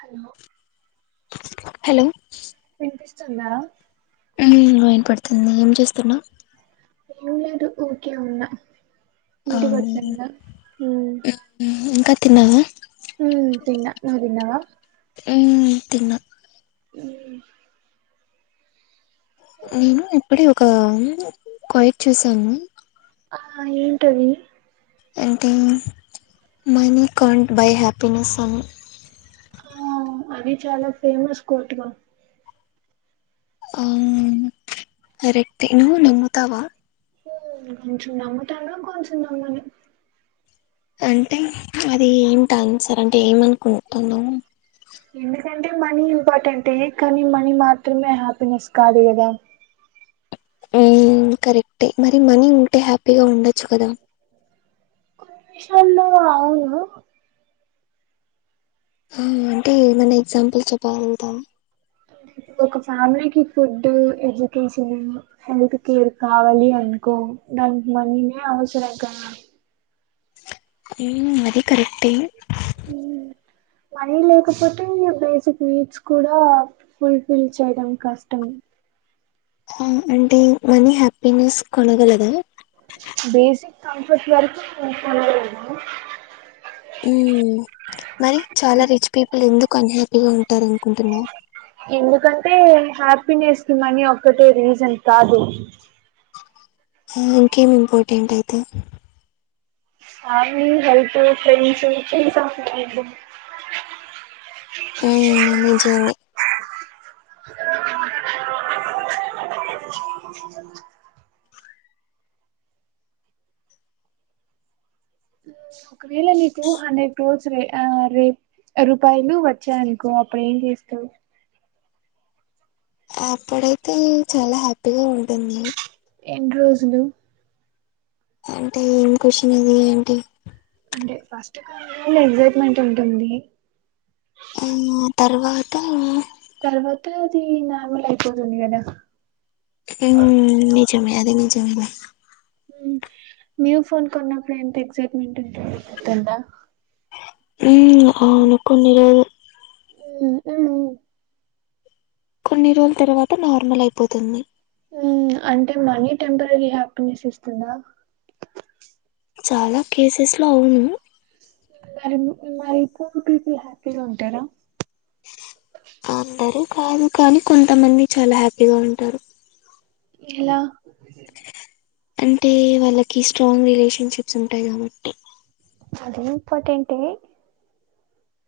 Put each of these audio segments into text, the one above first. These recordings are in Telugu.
హలో హలో వినిపిస్తుందా ఊ వినపడుతుంది ఏం చేస్తున్నావ్ ఏం లేదు ఊరికే ఉన్న ఆ ఇంటికచ్చన్న ఇంకా తిన్నావా ఊ తిన్నా నువ్వు తిన్నావా ఊ తిన్న ఊ నేను ఇప్పుడే ఒక కోయక్ చూసాను ఆ ఏంటది అంటే మనీ కంట్ బై హ్యాపీనెస్ అని ఆ అది చాలా ఫేమస్ కోట్గా ఆ కరిక్టే నువ్వు నమ్ముతావా కొంచం నమ్ముతాను కొంచం నమ్మను అంటే అది ఏంటాన్సర్ అంటే ఏమనుకుంటున్నామ్ ఎందుకంటే మనీ ఇంపార్టెంటె కానీ మనీ మాత్రమే హ్యాపీనెస్ కాదు కదా హ్మ్ కరెక్టే మరి మనీ ఉంటే హ్యాపీగా ఉండచ్చు కదా హలో అవునా ఆ అంటే ఏమన్నా ఎగ్జాంపుల్ చెప్పాలంటా ఒక ఫ్యామిలీకి ఫుడ్ ఎడ్యుకేషన్ అయినా హెల్త్ కేర్ కావాలి అనుకో దానికి మనీనే అవసరం కా హ్మ్ అది కరెక్టే హ్మ్ మనీ లేకపోతే బేసిక్ నీడ్స్ కూడా ఫుల్ ఫిల్ చేయడం కష్టం ఆ అంటే మనీ హ్యాపీనెస్ కొనగలదా బేసిక్ కంఫర్ట్ వరుకు కొనగలము హ్మ్ మరి చాలా రిచ్ పీపుల్ ఎందుకు అన్హ్యాపీగా ఉంటారు అనుకుంటున్నావ్ ఎందుకంటే హ్యాపీనెస్ కి మనీ ఒక్కటే రీజన్ కాదు ఇంకేం ఇంపార్టెంట్ అయితే family health friends peace of mind నీకేమి ఒకవేళ నీకు హండ్రెడ్ క్రోర్స్ రే ఆ రే రూపాయలు వచ్చాయనుకో అప్పుడు ఏం చేస్తావ్ అప్పుడైతే చాలా హ్యాపీగా ఉంటుంది ఎన్రోజులు అంటే ఏం క్వశ్చన్ అది ఏంటి అంటే ఫస్ట్ [unintelligible] ఎక్సైట్మెంట్ ఉంటుంది అవునా తర్వాత తర్వాత అది నార్మల్ అయిపోతుంది కదా తింగ్ నిజమే అది నిజమే లే హ్మ్ న్యూ ఫోన్ కొన్నప్పుడు ఎంత ఎక్సైట్మెంట్ ఉంటుందో గుర్తుందా హ్మ్ అవును కొన్ని రోజులు హ్మ్ హ్మ్ కొన్ని రోజుల తర్వాత నార్మల్ అయిపోతుంది హ్మ్ అంటే మనీ టెంపరరీ హ్యాపీనెస్ ఇస్తుందా చాలా కేసెస్ లో అవును మరి మరి పూర్ పీపుల్ హ్యాపీగా ఉంటారా అందరూ కాదు కానీ కొంతమంది చాలా హ్యాపీగా ఉంటారు ఎలా అంటే వాళ్ళకి స్ట్రాంగ్ రిలేషన్షిప్స్ ఉంటాయి కాబట్టి అదీ ఇంపార్టెంటే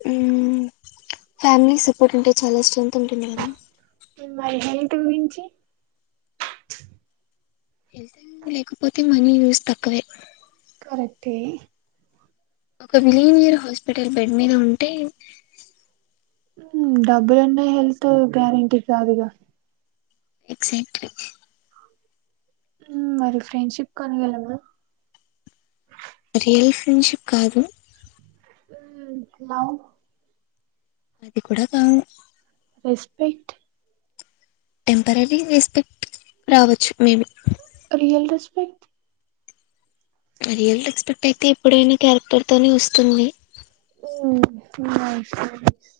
హ్మ్ ఫ్యామిలీ సపోర్ట్ ఉంటే చాలా సపోర్ట్ ఉంటుంది కదా మరి హెల్త్ గురించి హెల్త్ అని లేకపోతే మనీ యూస్ తక్కువే కరెక్టే ఒక మిలీనియర్ హాస్పిటల్ బెడ్ మీద ఉంటే డబ్బులున్నా హెల్త్ గ్యారెంటీ కాదుగా ఎక్సాక్ట్లీ హ్మ్ మరి ఫ్రెండ్షిప్ కొనగలమా. రియల్ ఫ్రెండ్షిప్ కాదు. హలో అది కూడా కాదు. రెస్పెక్ట్ టెంపరరీ రెస్పెక్ట్ రావచ్చు maybe. Real respect real respect అయితే ఎప్పుడైనా క్యారెక్టర్ తోనే వస్తుంది. హ్మ్ నైస్ నైస్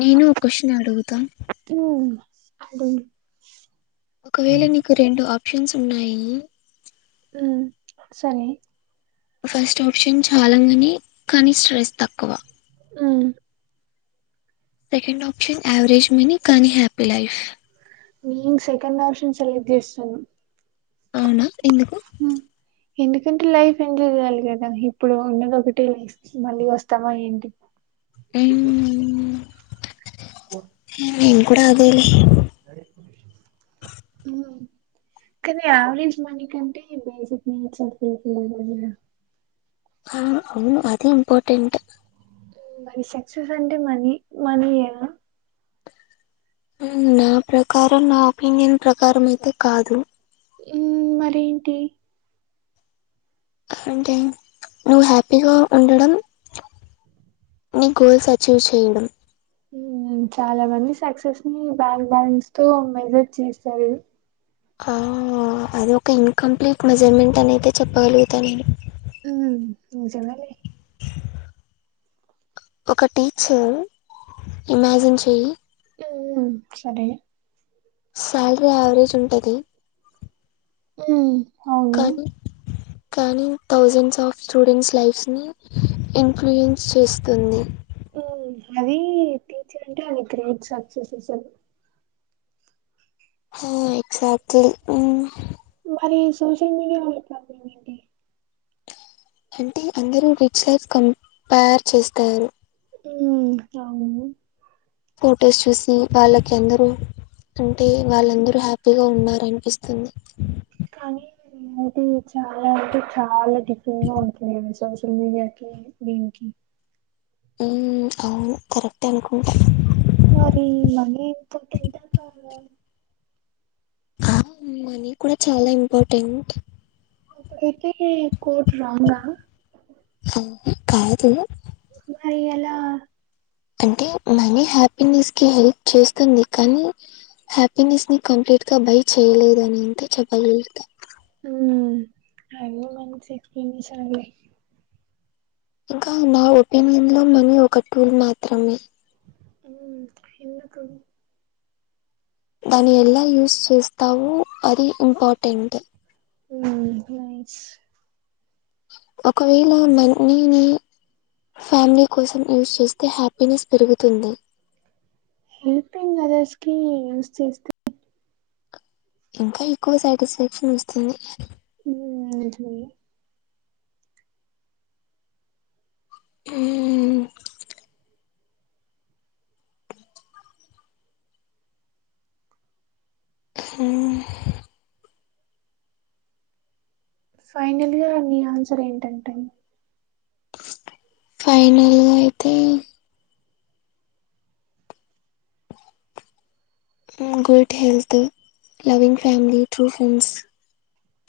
నేను ఓ క్వశ్చన్ అడుగుతా. అతను అది ఒకవేళ నీకు రెండు ఆప్షన్స్ ఉన్నాయి. ఉ సరే ఫస్ట్ ఆప్షన్ చాలా కానీ కానీ స్ట్రెస్ తక్కువ. ఆ సెకండ్ ఆప్షన్ యావరేజ్ మిని కానీ హ్యాపీ లైఫ్. నేన్ సెకండ్ ఆప్షన్ సెలెక్ట్ చేస్తను. అవునా, ఎందుకు? ఎందుకంటే లైఫ్ ఎంజాయ్ చేయాలి కదా ఇప్పుడు ఉన్నది ఒకటే లైఫ్. మళ్ళీ వస్తామా ఏంటి. నేను కూడా అదేలే. హ్ కానీ యావరేజ్ మనీ కంటే బేసిక్ నీడ్స్ అవి ఫుల్ ఫిల్ అవ్వాలిరా. ఆ అవును అది ఇంపార్టెంటే. మరి సక్సెస్ అంటే మనీ, మనీయేనా నా ప్రకారం నా ఒపీనియన్ ప్రకారం అయితే కాదు. ఏం మరేంటి? అంటే నువ్వు హ్యాపీగా ఉండడం నీ గోల్స్ అచీవ్ చేయడం. చాలా మంది సక్సెస్ ని బ్యాంక్ బ్యాలెన్స్ తో మెజర్ చేస్తారు. ఆ అది ఒక ఇన్కంప్లీట్ మెజర్మెంట్ అనయితే చెప్పగలుగుతా నేను. ఉ నిజమేలే. ఒక టీచర్ ఇమాజిన్ చెయ్యి ఉ సరే సాలరీ యావరేజ్ ఉంటది. హ్మ్ అవును కానీ కానీ థౌజండ్స్ ఆఫ్ స్టూడెంట్స్ లైఫ్స్ ని ఇన్ఫ్లుయెన్స్ చేస్తుంది. అది టీచర్ అంటే అది గ్రేట్ సక్సెస్ అస్సలు. హ ఎక్సాక్ట్లీ. మరి సోషల్ మీడియాలో ఎట్లా [inaudible] అంటే అందరు రిచ్ లైఫ్ కంపార్ చేస్తారు. తుమ్ అవును ఫొటోస్ చూసి వాళ్ళక్ ఎందరు అంటే వాళ్ళందరూ హ్యాపీగా ఉన్నారనిపిస్తుంది. కానీ అది చాలా అంటే చాలా డిఫరెంట్ గా ఉంటుంద్ అనేస్ సోషల్ మీడియాకి దీనకి ఉహ్ అవ్ కరెక్టే అనుకుంటా. మరి మనీ ఇపోటంట కదా ఆమ్ మనీ కూడా చాలా ఇంపార్టెంట్. అయితే కోట్ రాంగ్గా పో కాదు. మరి ఎలా అంటే మనీ హ్యాపీనెస్కి చేస్తుంది కానీ హ్యాపీనెస్ని కంప్లీట్ గా బై చేయలేదని అంటే చెప్పగలుగుతా. ఉహుహ్ అదే మంన్ చేపింది సర్లే ఇంకా నా ఒపీనియన్ లో మనీ ఒక టూల్ మాత్రమే. ఉహ్ ఎందుకు దాని ఎలా యూస్ చేస్తావు. అది ఇంపార్టెంట్టు ఓ నైస్ ఒకవేళ మన్ నీని ఫ్యామిలీ కోసం యూస్ చేస్తే హ్యాపీనెస్ పెరుగుతుంది. హెల్పింగ్ అదర్స్ కి యూస్ చేస్తే ఇంకా ఎక్కువ సాటిస్ఫాక్షన్ ఇస్తుంది. నువ్ అయ్యాట్లేయా హుహ్ పుహ్ ఫైనల్ గా మీ ఆన్సర్ ఏంటటన్ ఫైనల్ నాయితే good health loving family true friends.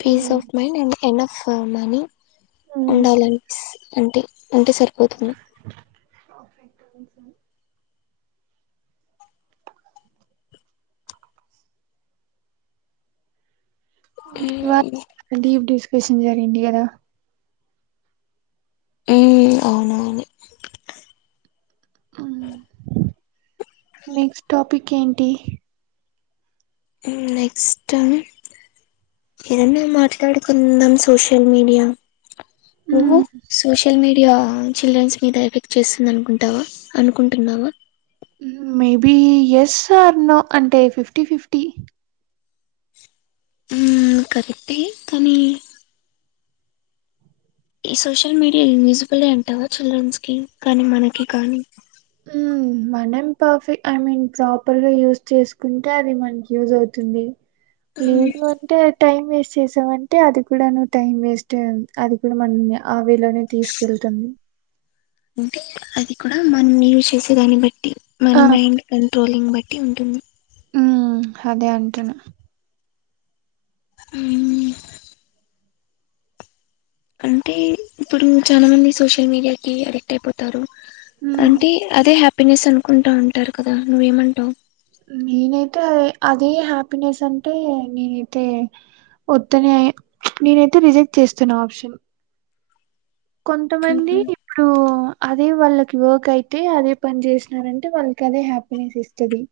Peace um. Of mind and enough money. ఉండాలంన్సప్ అంటే ఉంటే సరిపోతుంది. హేంసం కీ ఇవాళ డీప్ డిస్కషన్ జరిగింది గదా. హుహ్ అవునవును నెక్స్ట్ టాపిక్ కేంటి ఉహ్ నెక్స్ట్ అన్ ఏదన్నా మాట్లాడుకుందాం సోషల్ మీడియా. నువ్వు సోషల్ మీడియా. చిల్డ్రన్స్ మీద ఎఫెక్ట్ చేస్తుంది అనుకుంటావా అనుకుంటున్నావా. ఉహుహ్ మేబి ఎస్ ఆర్ నో అంటే ఫిఫ్టీ ఫిఫ్టీ. ఉహ్మ్ కవితి అని ఈ సోషల్ మీడియా యూజిబులే అంటావా, చిల్డ్రన్స్ కి కానీ మనకి కానీ. హుహ్ మనం పర్ఫెక్ట్ ఐ మీన్ ప్రాపర్ గ యూస్ చేసుకుంటే అది మనకి యూజ్ అవుతుంది లేదు అంటే టైం వేస్ట్ చేసామంటే అది కూడా నువ్వు టైం వేస్ట్ అది కూడా మనల్ని ఆ వేలోనే తీసుకెళ్తుంది అంటే అది కూడా మనం యూస్ చేసే దాన్ని బట్టి మన ఆ, మైండ్ కంట్రోలింగ్ బట్టి ఉంటుంది ఉమ్ అదే అంటున్న ఉమ్ అంటే ఇప్పుడు చాలా మంది సోషల్ మీడియాకిి అడిక్ క్ట్ అయిపోతారు మ్మ్. అంటే అదే హ్యాపీనెస్ అనుకుంటా ఉంటారు కదా నువ్వేమంటవు నేనైతే అదే హ్యాపీనెస్ అంటే నేనైతే వొద్దనే నేనైతే రిజెక్ట్ చేస్తున్నా ఆప్షన్ కొంతమంది ఇప్పుడూ అదే వాళ్ళకి వర్క్ అయితే అదే పని చేసినారంటే వాళ్ళకి అదే హ్యాపీనెస్ ఇస్తది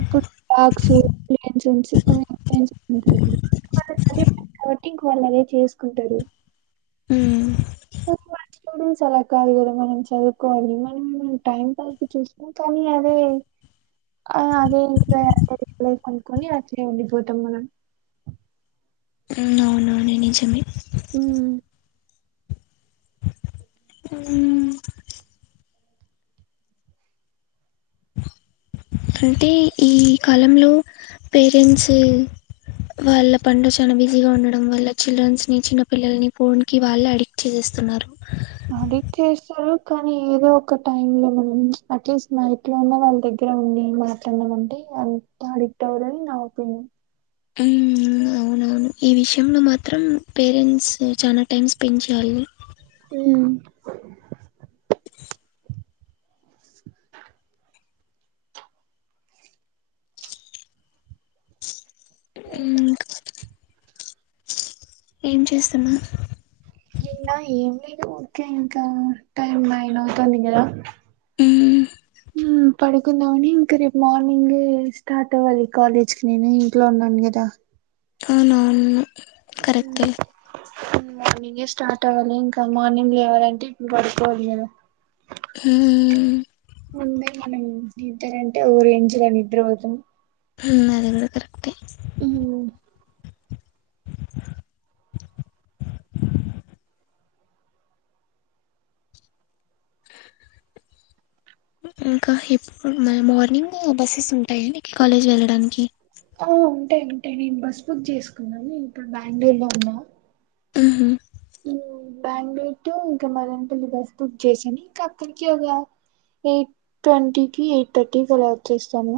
ఇప్పుడు పార్క్స్, ప్లే జోన్స్ [unintelligible] ఉంటది కదా కాబట్టి ఇంక వాళ్ళదే చేసుకుంటరు మర్చుకోవడం అలా కాదు కదా మనం చదువుకోవాలి మనమేమన్న టైం పాస్ కి చూస్కో కని అదే ఆ అదే ఇంగా అదే కొనుక్కొని అట్నే ఉండిపోతాం మనం ఉమ్ అవునువున్ ది నిజమే ఉమ్ ఉమ్ అంటే ఈ కాలంలో పేరెంట్స్ వాళ్ళ పనిలో చానా బిజీగా ఉండడం వల్ల చిల్డ్రన్స్ ని చిన్న పిల్లల్ని ఫోన్ కి వాళ్ళే అడిక్ట్ చేసేస్తున్నారు ఆడిట్ చేసారు కానీ ఏదో ఒక టై లో మనం అట్లీస్ట్ మై ట్లా ఉన్న వాళ్ళ దగ్గర ఉండి మాట్లాడనమ అంటే అంత అడిక్ట్ అవరని నా ఒపీనియన్ ఉమ్ అ అవునవును ఈ విషయంలో మాత్రం పేరెంట్స్ చాలా టైం స్పెండ్ చేయ్యాలి ఉమ్ ఉమ్ ఏం చేస్తున్నావ్ ఇంగ ఏం లేదు ఓకే ఇంకా టైమ్ నయిన్ అవుతుంది కదా ఉమ్ ఉమ్ పడుకుందామని ఇంక రేపు మార్నింగే స్టార్ట్ అవ్వాలి కాలేజ్ కి నేను ఇంట్లో ఉన్నాను కదా అవునువును కరెక్ట్ ఉమ్ మార్నింగే స్టార్ట్ అవ్వాలి ఇంకా మార్నింగ్ లేవాలంటే ఇప్పుడు పడుకోవాలి గదా హ్మ్ అంతే ఇంగ నిద్దరంటే ఓ రేంజ్ ల నిద్ర పోతాం హ్మ్ అదిగుడ కరెక్ట్ హ్మ్ ఇంకా ఎప్పుడు మా మార్నింగు బస్సెస్ ఉంటాయ మీకు కాలేజ్ వెళ్ళడానికి ఉ ఉంటాయి ఉంటాయి నేను బస్ బుక్ చేసుకున్నాను నే ఇప్పుడు బెంగళూరులో ఉన్నా ఆహా బెంగళూరు టు ఇంకా మదనపల్లి బస్ బుక్ చేసుకొని ఇంకా అక్కడికేనా ఎయిట్ ట్వంటీకిి ఎయిట్ థర్టీకిలా వచ్చేస్తాము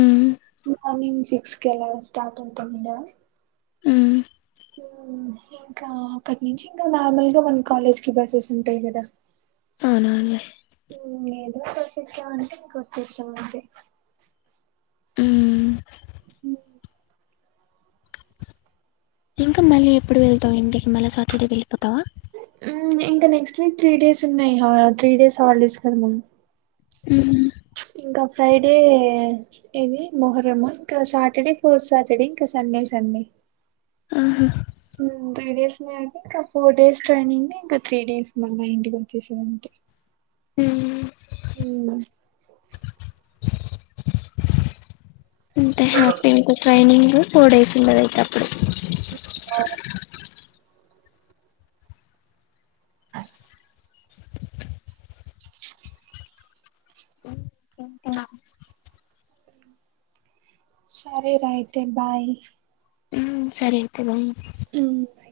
మ్ హు మార్నింగ్ సిక్స్ కలా స్టార్ట్ అవుతాం ఇడ మ్ ఇంకా అక్కడి నుంచి ఇంకా నార్మల్ గా మన కాలేజ్ కి బస్సెస్ ఉంటాయి కదా ఔను ఔనులే ఏదో బస్సు ఎక్కామంటే నువ్వు గుర్తొచ్చావు అంతే మ్ ఉ ఇంకా మళ్ళీ ఎప్పుడు వెళ్తావు ఇంటికి మళ్ళీ సాటర్డే వెళ్ళిపోతావా ఇంకా నెక్స్ట్ వీక్ త్రీ డేస్ ఉన్నాయి ఆ త్రీ డేస్ హాలిడేస్ కద మమ్ మ్ ఇంకా ఫ్రైడే ఏది మొహ్రమా ఇంకా సాటర్డే ఫోర్ సాటర్డే ఇంకా సండే సండే ఆహా మ్ త్రీ డేస్నే అంటే ఇంకా ఫోర్ డేస్ ట్రైనింగ్ ఇంకా త్రీ డేస్ మళ్ళ ఇంటికి వచ్చేస్తా అంతే మ్ మ్ ఎంత హ్యాపీ ఇంకా ట్రైనింగ్ ఫోర్ డేస్ ఉన్నది ఇంకా అప్పుడు ఓ [unintelligible] ఇంకానా సరే రా అయితే బాయ్ సరే అయితే బాయ్ మ్